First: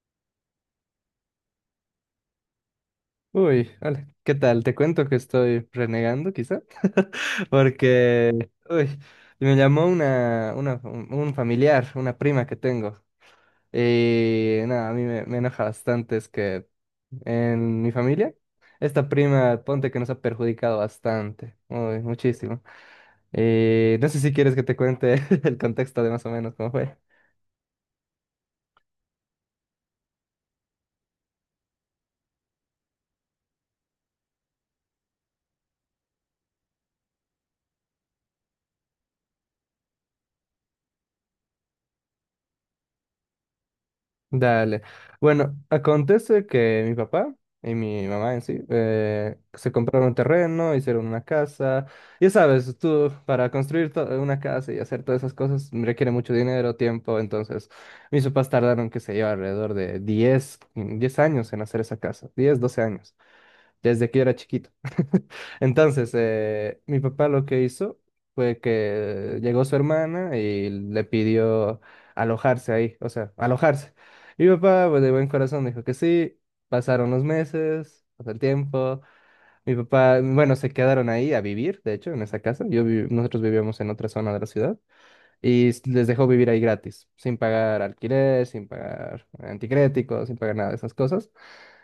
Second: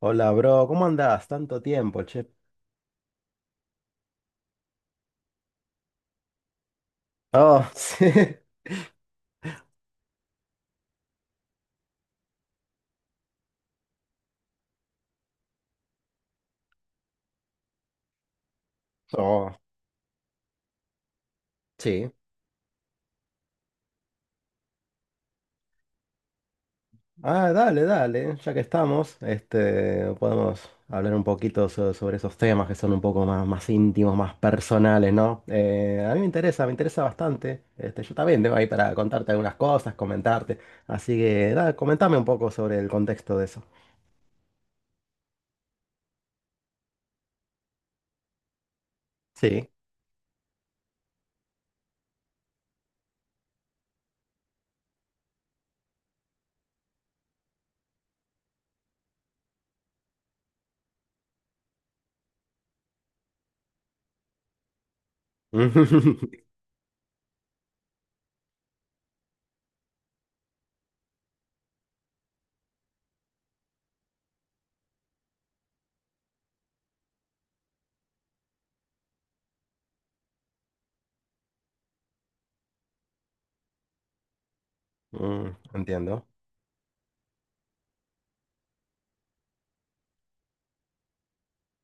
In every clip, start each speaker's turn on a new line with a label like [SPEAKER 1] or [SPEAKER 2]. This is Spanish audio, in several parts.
[SPEAKER 1] Hola, bro, ¿cómo andás? Tanto tiempo, che.
[SPEAKER 2] Uy, hola, ¿qué tal? Te cuento que estoy renegando, quizá,
[SPEAKER 1] Oh, sí.
[SPEAKER 2] porque, uy, me llamó una, un familiar, una prima que tengo, y nada, a mí me enoja bastante, es que en mi familia, esta
[SPEAKER 1] Oh,
[SPEAKER 2] prima, ponte que nos ha perjudicado bastante, uy,
[SPEAKER 1] sí.
[SPEAKER 2] muchísimo, y no sé si quieres que te cuente el contexto de más o menos cómo fue.
[SPEAKER 1] Ah, dale, dale, ya que estamos, podemos hablar un poquito sobre esos temas que son un poco más, más íntimos, más personales, ¿no? A mí me interesa bastante. Yo también tengo ahí para contarte algunas cosas, comentarte. Así que, nada, comentame un poco sobre el contexto de eso.
[SPEAKER 2] Dale. Bueno, acontece que mi papá y mi mamá en sí
[SPEAKER 1] Sí.
[SPEAKER 2] se compraron un terreno, hicieron una casa. Ya sabes, tú para construir una casa y hacer todas esas cosas requiere mucho dinero, tiempo. Entonces, mis papás tardaron, qué sé yo, alrededor de diez años en hacer esa casa, 10 12 años desde que yo era chiquito. Entonces, mi papá lo que hizo fue que llegó su hermana y le pidió alojarse ahí, o sea, alojarse. Mi papá, pues, de buen corazón, dijo que sí. Pasaron los meses, pasó el tiempo. Mi papá, bueno, se quedaron ahí a vivir, de hecho, en esa casa. Nosotros vivíamos en otra zona de la ciudad
[SPEAKER 1] Mm,
[SPEAKER 2] y les
[SPEAKER 1] entiendo.
[SPEAKER 2] dejó vivir ahí gratis, sin pagar alquiler, sin pagar anticréticos, sin pagar nada de esas cosas.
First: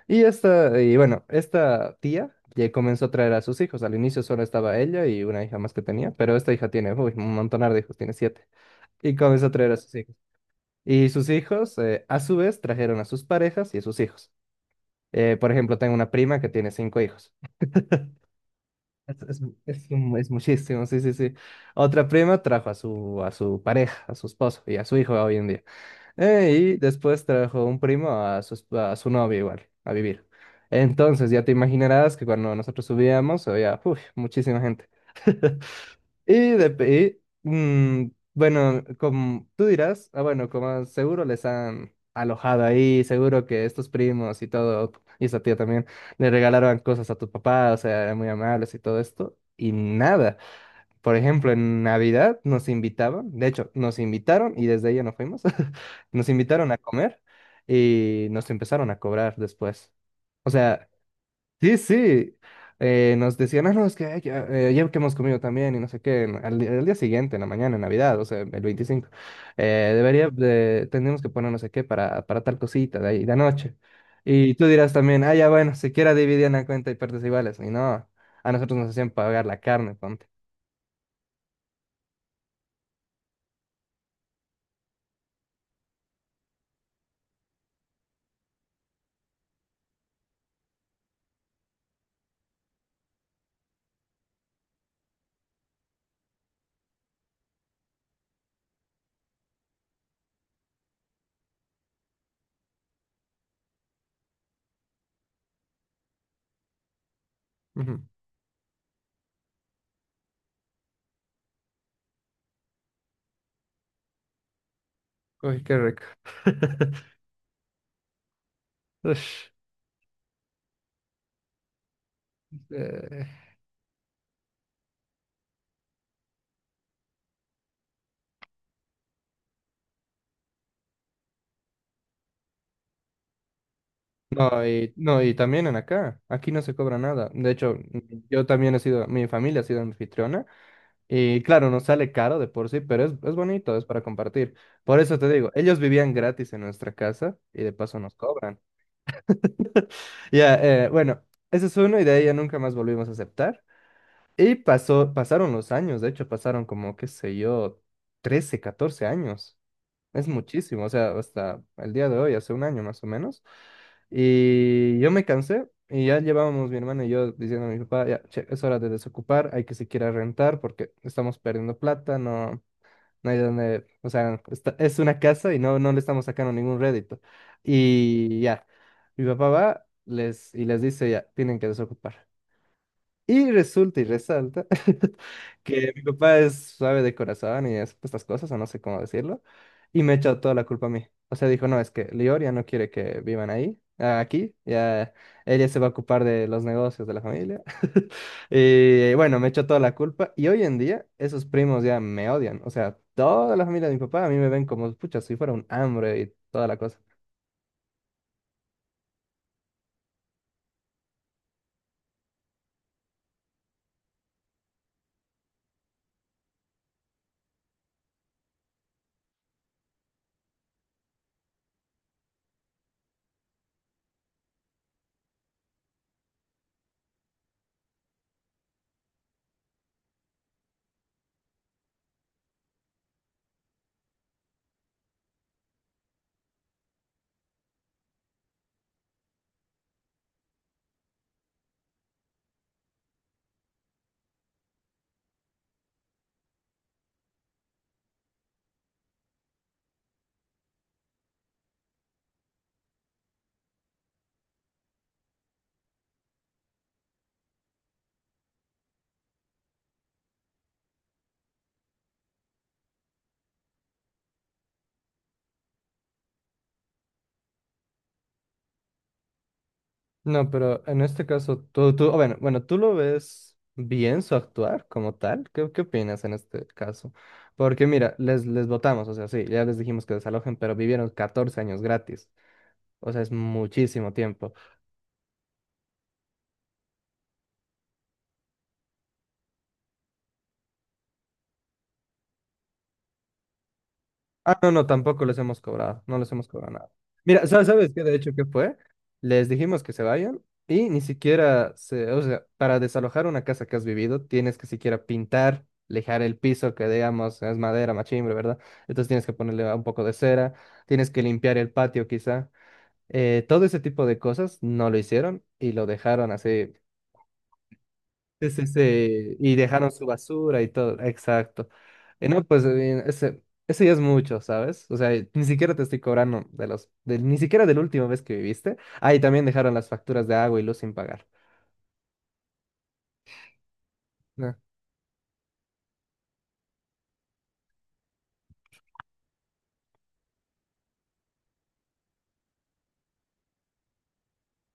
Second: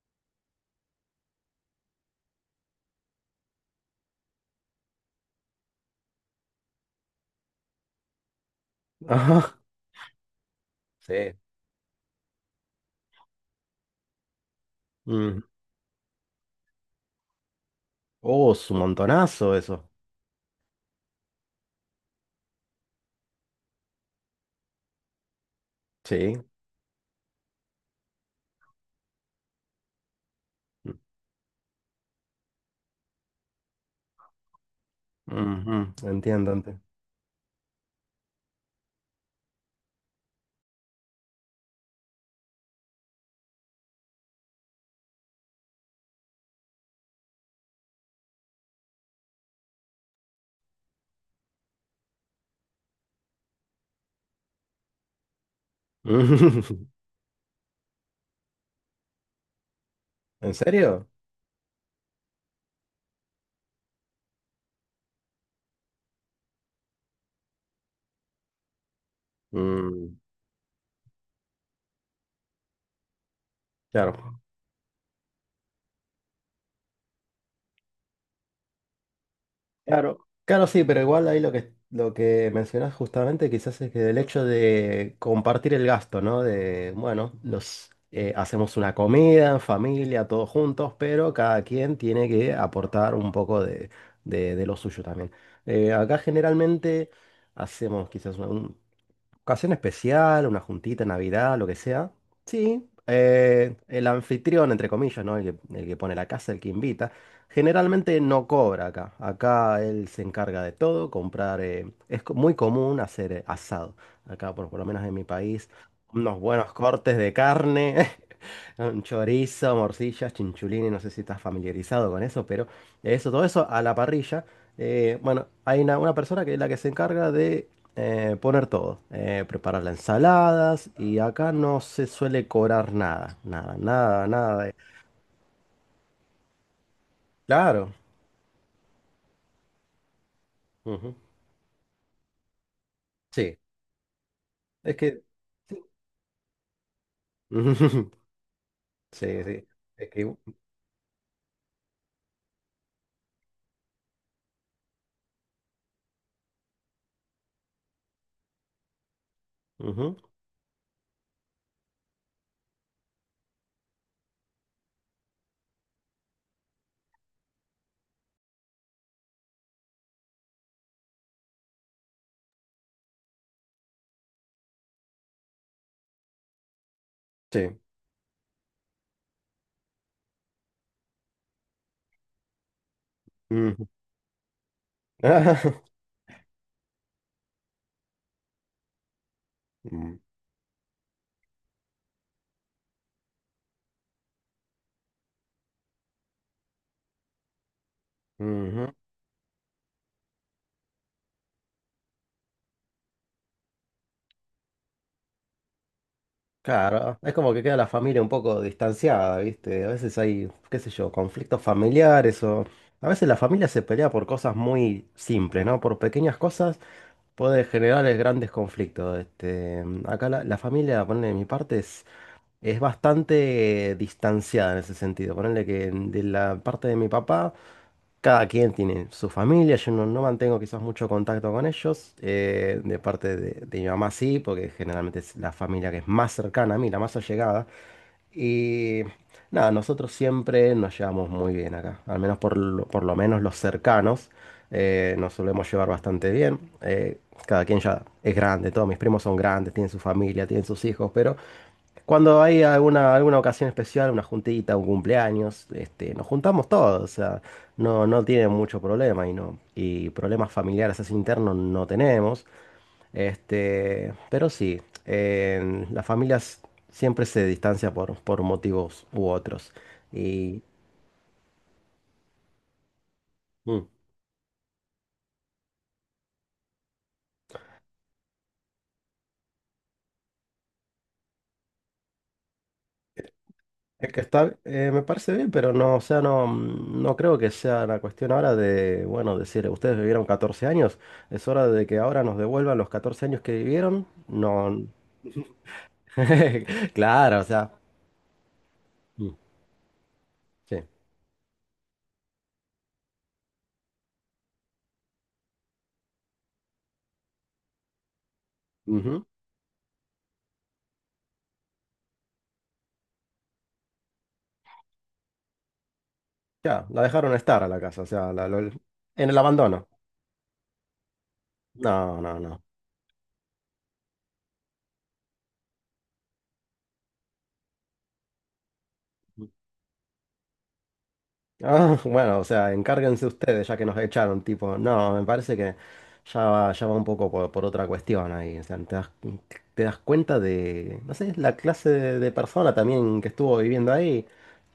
[SPEAKER 2] Y esta, y Bueno, esta tía ya comenzó a traer a sus hijos. Al inicio solo estaba ella y una hija más que tenía, pero esta hija tiene, uy, un montonar de hijos, tiene siete. Y
[SPEAKER 1] Ajá,
[SPEAKER 2] comenzó a traer a sus hijos. Y sus
[SPEAKER 1] sí.
[SPEAKER 2] hijos, a su vez, trajeron a sus parejas y a sus hijos.
[SPEAKER 1] Mm.
[SPEAKER 2] Por ejemplo, tengo una prima que tiene cinco hijos.
[SPEAKER 1] Oh, es un
[SPEAKER 2] Es, es,
[SPEAKER 1] montonazo eso.
[SPEAKER 2] es un- es muchísimo, sí, sí, sí. Otra prima trajo a a su pareja, a su esposo y a su hijo hoy en día.
[SPEAKER 1] Sí.
[SPEAKER 2] Y después trajo un primo a a su novia igual, a vivir. Entonces ya te imaginarás que cuando nosotros subíamos había uf, muchísima gente.
[SPEAKER 1] Ujú, entiendo, entiendo.
[SPEAKER 2] Bueno, como tú dirás, ah, bueno, como seguro les han alojado ahí, seguro que estos primos y todo, y esa tía también, le regalaron cosas a tu papá, o sea, eran muy amables y todo esto, y nada. Por ejemplo, en Navidad nos invitaban, de hecho, nos invitaron y desde ella no fuimos, nos invitaron a comer y nos empezaron a cobrar después. O
[SPEAKER 1] ¿En
[SPEAKER 2] sea,
[SPEAKER 1] serio?
[SPEAKER 2] sí, sí, nos decían, ah, no, es que ay, ya, ya que hemos comido también y no sé qué, al día siguiente, en la mañana, en Navidad, o sea, el 25
[SPEAKER 1] Mm,
[SPEAKER 2] tendríamos que poner no sé qué para tal cosita de ahí, de anoche.
[SPEAKER 1] claro.
[SPEAKER 2] Y tú dirás también, ah, ya bueno, siquiera dividían la cuenta y partes iguales. Y no, a nosotros nos hacían pagar la carne, ponte.
[SPEAKER 1] Claro, claro, sí, pero igual ahí lo que mencionas justamente quizás es que el hecho de compartir el gasto, ¿no? De, bueno, hacemos una comida en familia, todos juntos, pero cada quien tiene que aportar un poco de, de lo suyo también. Acá generalmente hacemos quizás un, ocasión especial, una juntita, Navidad, lo que sea. Sí, el anfitrión, entre comillas, ¿no? El que pone la casa, el que invita. Generalmente no cobra acá. Acá él se encarga de todo, comprar. Es muy común hacer asado. Acá, por lo menos en mi
[SPEAKER 2] Uy,
[SPEAKER 1] país,
[SPEAKER 2] qué rico.
[SPEAKER 1] unos buenos cortes de carne, un
[SPEAKER 2] Ush,
[SPEAKER 1] chorizo, morcillas, chinchulines. No sé si estás familiarizado con eso, pero eso,
[SPEAKER 2] eh,
[SPEAKER 1] todo eso a la parrilla. Bueno, hay una persona que es la que se encarga de poner todo, preparar las ensaladas y acá no se suele cobrar nada, nada, nada, nada.
[SPEAKER 2] no, y también en acá, aquí no se cobra nada. De hecho,
[SPEAKER 1] Claro.
[SPEAKER 2] yo también he sido, mi familia ha sido anfitriona
[SPEAKER 1] Ujú,
[SPEAKER 2] y claro, no sale caro de por sí, pero es
[SPEAKER 1] sí,
[SPEAKER 2] bonito, es para compartir.
[SPEAKER 1] es
[SPEAKER 2] Por eso
[SPEAKER 1] que...
[SPEAKER 2] te digo, ellos
[SPEAKER 1] Sí,
[SPEAKER 2] vivían gratis en nuestra casa y de paso nos cobran.
[SPEAKER 1] sí, sí, es que...
[SPEAKER 2] Ya, bueno, ese es uno y de ahí ya nunca más volvimos a aceptar. Y pasó, pasaron los años, de hecho pasaron como, qué sé yo, 13, 14 años.
[SPEAKER 1] Ujú,
[SPEAKER 2] Es muchísimo, o sea, hasta el día de hoy, hace un año más o menos. Y yo me cansé y ya llevábamos mi hermana y yo diciendo a mi papá, ya, che, es hora de desocupar, hay que siquiera rentar porque estamos perdiendo plata, no, no hay donde, o sea, es una casa y no, no le estamos sacando ningún rédito.
[SPEAKER 1] sí.
[SPEAKER 2] Y ya, mi papá va les, y les dice, ya, tienen que desocupar. Y
[SPEAKER 1] Ujú.
[SPEAKER 2] resulta y resalta que mi papá es suave de corazón y es pues, estas cosas, o no sé cómo decirlo, y me
[SPEAKER 1] Mm,
[SPEAKER 2] echó toda la culpa a mí. O sea, dijo, no, es que Lior ya no quiere que vivan ahí, ah, aquí, ya ella se va a ocupar de los negocios de la familia.
[SPEAKER 1] ujú,
[SPEAKER 2] Y bueno, me echó toda la culpa y hoy en día esos primos ya me odian. O sea, toda la familia de mi papá a mí me ven como, pucha, si fuera un hambre y toda la cosa.
[SPEAKER 1] claro, es como que queda la familia un poco distanciada, ¿viste? A veces hay, qué sé yo, conflictos familiares o... A veces la familia se pelea por cosas muy simples, ¿no? Por pequeñas cosas puede generar grandes conflictos. Acá la familia, ponele de mi parte, es bastante distanciada en ese sentido. Ponele que de la parte de mi papá. Cada quien tiene su familia, yo no, no mantengo quizás mucho contacto con ellos, de parte de mi mamá sí, porque generalmente es la familia que es más cercana a mí, la más allegada. Y nada, nosotros siempre nos llevamos muy bien acá, al menos por lo menos los cercanos nos solemos llevar bastante bien. Cada quien ya es grande, todos mis primos son grandes, tienen su familia, tienen sus hijos, pero cuando hay alguna ocasión especial, una juntita, un cumpleaños, nos juntamos todos, o sea, no, no tienen mucho problema y no, y problemas familiares así internos no tenemos. Pero sí, las familias siempre se distancian por motivos u otros.
[SPEAKER 2] No,
[SPEAKER 1] Y,
[SPEAKER 2] pero en este caso, bueno, bueno, ¿tú lo ves
[SPEAKER 1] mm.
[SPEAKER 2] bien su actuar como tal? ¿Qué opinas en este caso? Porque mira, les votamos, o sea, sí, ya les dijimos que desalojen, pero vivieron 14 años gratis, o sea, es
[SPEAKER 1] Es
[SPEAKER 2] muchísimo
[SPEAKER 1] que
[SPEAKER 2] tiempo.
[SPEAKER 1] está, me parece bien, pero no, o sea, no, mm, no creo que sea la cuestión ahora de, bueno, decir, ustedes vivieron 14 años, es hora de que ahora nos devuelvan los 14 años que vivieron.
[SPEAKER 2] Ah,
[SPEAKER 1] No,
[SPEAKER 2] no, no, tampoco les hemos cobrado, no les hemos cobrado nada.
[SPEAKER 1] claro, o
[SPEAKER 2] Mira,
[SPEAKER 1] sea,
[SPEAKER 2] ¿sabes qué? De hecho, ¿qué fue?
[SPEAKER 1] mm,
[SPEAKER 2] Les dijimos que se vayan
[SPEAKER 1] sí,
[SPEAKER 2] y ni siquiera, se, o sea, para desalojar una casa que has vivido, tienes que siquiera pintar, lijar el piso, que digamos es madera, machimbre, ¿verdad? Entonces
[SPEAKER 1] ujú,
[SPEAKER 2] tienes que ponerle un poco de cera, tienes que limpiar el patio quizá. Todo ese tipo de cosas no lo hicieron y lo dejaron así.
[SPEAKER 1] ya, la dejaron estar a la casa, o sea,
[SPEAKER 2] Sí, sí,
[SPEAKER 1] en
[SPEAKER 2] sí,
[SPEAKER 1] el
[SPEAKER 2] y
[SPEAKER 1] abandono.
[SPEAKER 2] dejaron su basura y todo, exacto.
[SPEAKER 1] No,
[SPEAKER 2] Y
[SPEAKER 1] no,
[SPEAKER 2] no,
[SPEAKER 1] no.
[SPEAKER 2] pues ese ya es mucho, ¿sabes? O sea, ni siquiera te estoy cobrando ni siquiera de la última vez que viviste. Ah, y también dejaron las facturas de agua y luz sin pagar.
[SPEAKER 1] Ah, bueno, o sea, encárguense ustedes ya que nos echaron,
[SPEAKER 2] No,
[SPEAKER 1] tipo, no, me parece que ya va un poco por otra cuestión ahí, o sea, te das cuenta de, no sé, la clase de persona también que estuvo viviendo ahí,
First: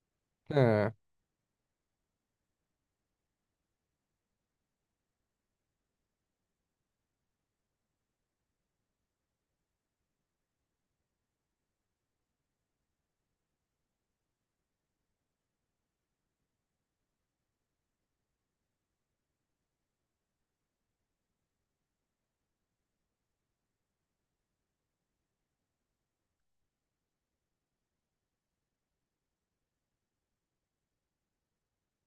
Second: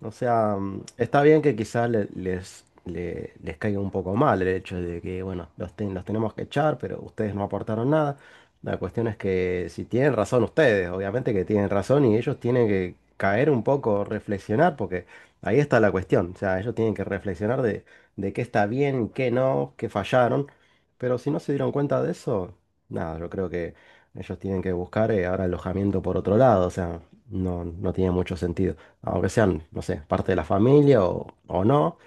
[SPEAKER 1] o sea, mm,
[SPEAKER 2] ah,
[SPEAKER 1] está bien que quizás les caiga un poco mal el hecho de que, bueno, los, los tenemos que echar, pero ustedes no aportaron nada, la cuestión es que si tienen razón ustedes, obviamente que tienen razón y ellos tienen que caer un poco, reflexionar, porque... Ahí está la cuestión, o sea, ellos tienen que reflexionar de qué está bien, qué no, qué fallaron, pero si no se dieron cuenta de eso, nada, yo creo que ellos tienen que buscar ahora alojamiento por otro lado, o sea, no, no tiene mucho sentido, aunque sean, no sé, parte de la familia o no,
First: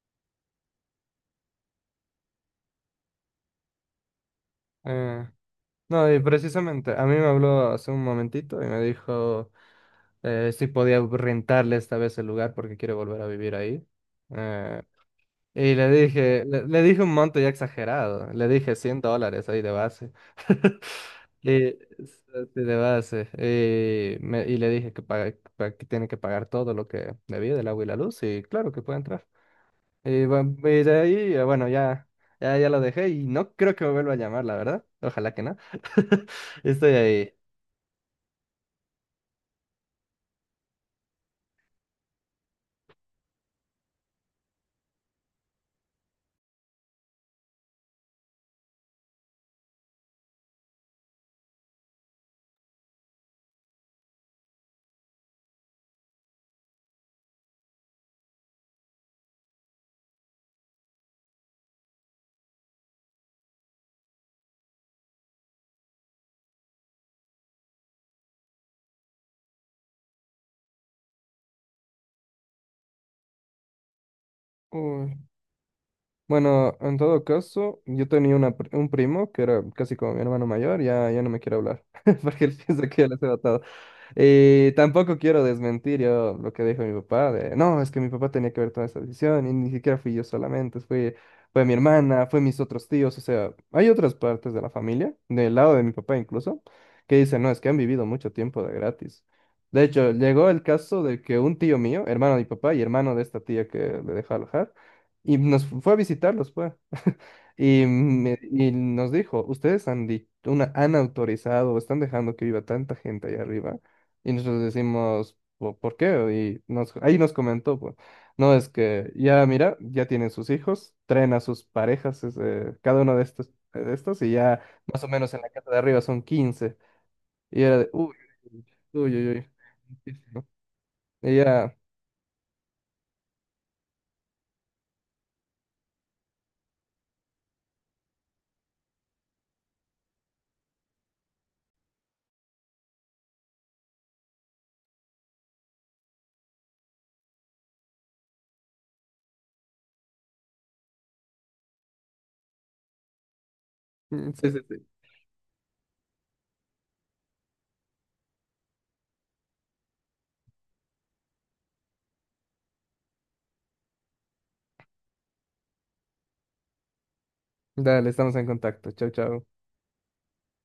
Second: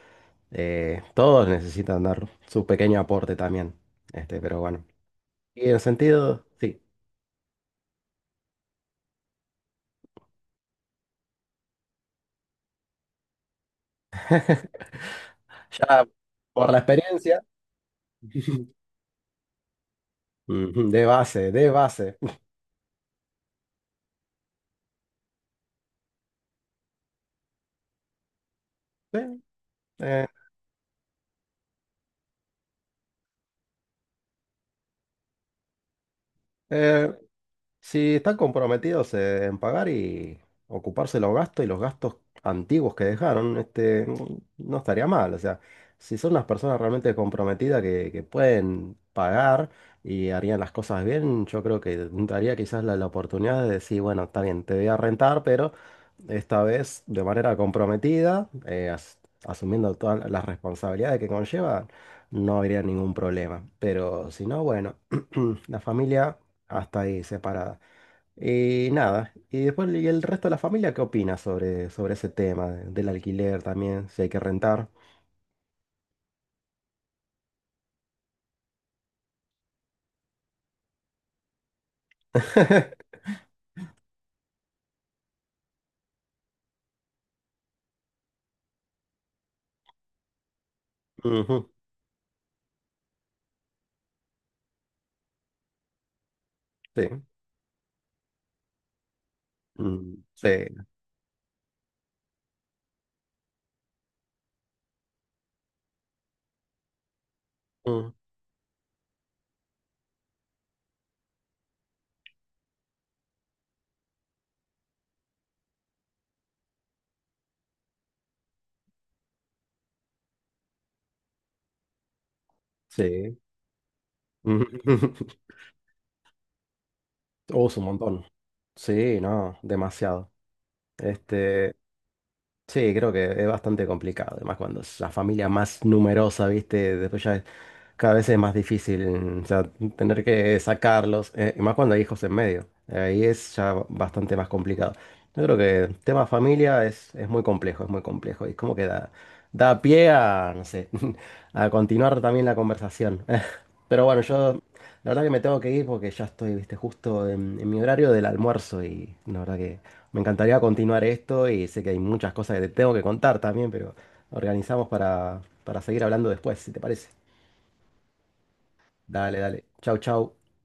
[SPEAKER 1] todos necesitan dar su pequeño aporte también, pero bueno,
[SPEAKER 2] ah.
[SPEAKER 1] y en
[SPEAKER 2] No, y
[SPEAKER 1] sentido, sí,
[SPEAKER 2] precisamente, a mí me habló hace un momentito y me dijo si podía rentarle esta vez el lugar porque quiere volver a vivir ahí. Eh, Y le
[SPEAKER 1] ya
[SPEAKER 2] dije,
[SPEAKER 1] por la
[SPEAKER 2] le dije un monto
[SPEAKER 1] experiencia,
[SPEAKER 2] ya exagerado, le dije $100 ahí de base.
[SPEAKER 1] ujú, de base,
[SPEAKER 2] Y,
[SPEAKER 1] de base.
[SPEAKER 2] Así de base. Y, y le dije que, que tiene que pagar todo lo que debía del agua y la luz, y claro que puede
[SPEAKER 1] Sí,
[SPEAKER 2] entrar. Y,
[SPEAKER 1] eh,
[SPEAKER 2] bu- y de ahí, ya lo dejé y no creo que me vuelva a llamar, la verdad. Ojalá que no. Estoy
[SPEAKER 1] eh,
[SPEAKER 2] ahí.
[SPEAKER 1] si están comprometidos en pagar y ocuparse los gastos y los gastos antiguos que dejaron, mm, no estaría mal. O sea, si son las personas realmente comprometidas que pueden pagar y harían las cosas bien, yo creo que daría quizás la oportunidad de decir, bueno, está bien, te voy a rentar, pero esta vez de manera comprometida, asumiendo todas las responsabilidades que conllevan, no habría ningún problema. Pero si no, bueno, la familia... Hasta ahí, separada. Y nada, y después ¿y el resto de la familia qué opina sobre, sobre ese tema del alquiler también, si hay que rentar?
[SPEAKER 2] Bueno, en todo caso, yo tenía un primo que era casi como mi hermano mayor, ya, ya no me quiere hablar, porque él piensa que ya les he matado. Y tampoco quiero desmentir yo lo que dijo mi papá, de, no, es que mi papá tenía que ver toda esa decisión y ni siquiera fui yo solamente, fue
[SPEAKER 1] Ujú,
[SPEAKER 2] mi hermana, fue mis otros tíos, o sea, hay otras partes de la familia, del lado de mi papá incluso,
[SPEAKER 1] sí,
[SPEAKER 2] que dicen, no, es que han vivido mucho tiempo de gratis. De hecho,
[SPEAKER 1] mm, sí,
[SPEAKER 2] llegó el caso de que un tío mío, hermano de mi papá y hermano de esta tía que le dejó alojar, y fue a visitarlos, pues. Y,
[SPEAKER 1] mm,
[SPEAKER 2] y nos dijo, ustedes han, han autorizado o están dejando que viva tanta gente ahí arriba. Y nosotros decimos, ¿por qué? Y nos, ahí nos comentó, pues, no, es que ya, mira, ya tienen sus hijos, traen a sus parejas, es, cada uno
[SPEAKER 1] sí.
[SPEAKER 2] de estos, y ya
[SPEAKER 1] Mm.
[SPEAKER 2] más o menos en la casa de arriba son 15. Y
[SPEAKER 1] Oh, es
[SPEAKER 2] era
[SPEAKER 1] un
[SPEAKER 2] de, uy,
[SPEAKER 1] montón.
[SPEAKER 2] uy,
[SPEAKER 1] Sí,
[SPEAKER 2] uy, uy.
[SPEAKER 1] no, demasiado.
[SPEAKER 2] Uy". Y
[SPEAKER 1] Este,
[SPEAKER 2] ya,
[SPEAKER 1] sí, creo que es bastante complicado, además cuando es la familia más numerosa, ¿viste? Después ya cada vez es más difícil, o sea, tener que sacarlos, y más cuando hay hijos en medio. Ahí es ya bastante más complicado. Yo creo que el tema familia es muy complejo, es muy complejo. Y es como que da, da pie a, no sé, a continuar también la conversación. Pero bueno,
[SPEAKER 2] sí,
[SPEAKER 1] yo
[SPEAKER 2] sí, sí.
[SPEAKER 1] la verdad que me tengo que ir porque ya estoy, viste, justo en mi horario del almuerzo y la verdad que me encantaría continuar esto y sé que hay muchas cosas que te tengo que contar también, pero organizamos para seguir hablando después, si te parece.
[SPEAKER 2] Dale, estamos en contacto. Chau,
[SPEAKER 1] Dale,
[SPEAKER 2] chau.
[SPEAKER 1] dale. Chau, chau.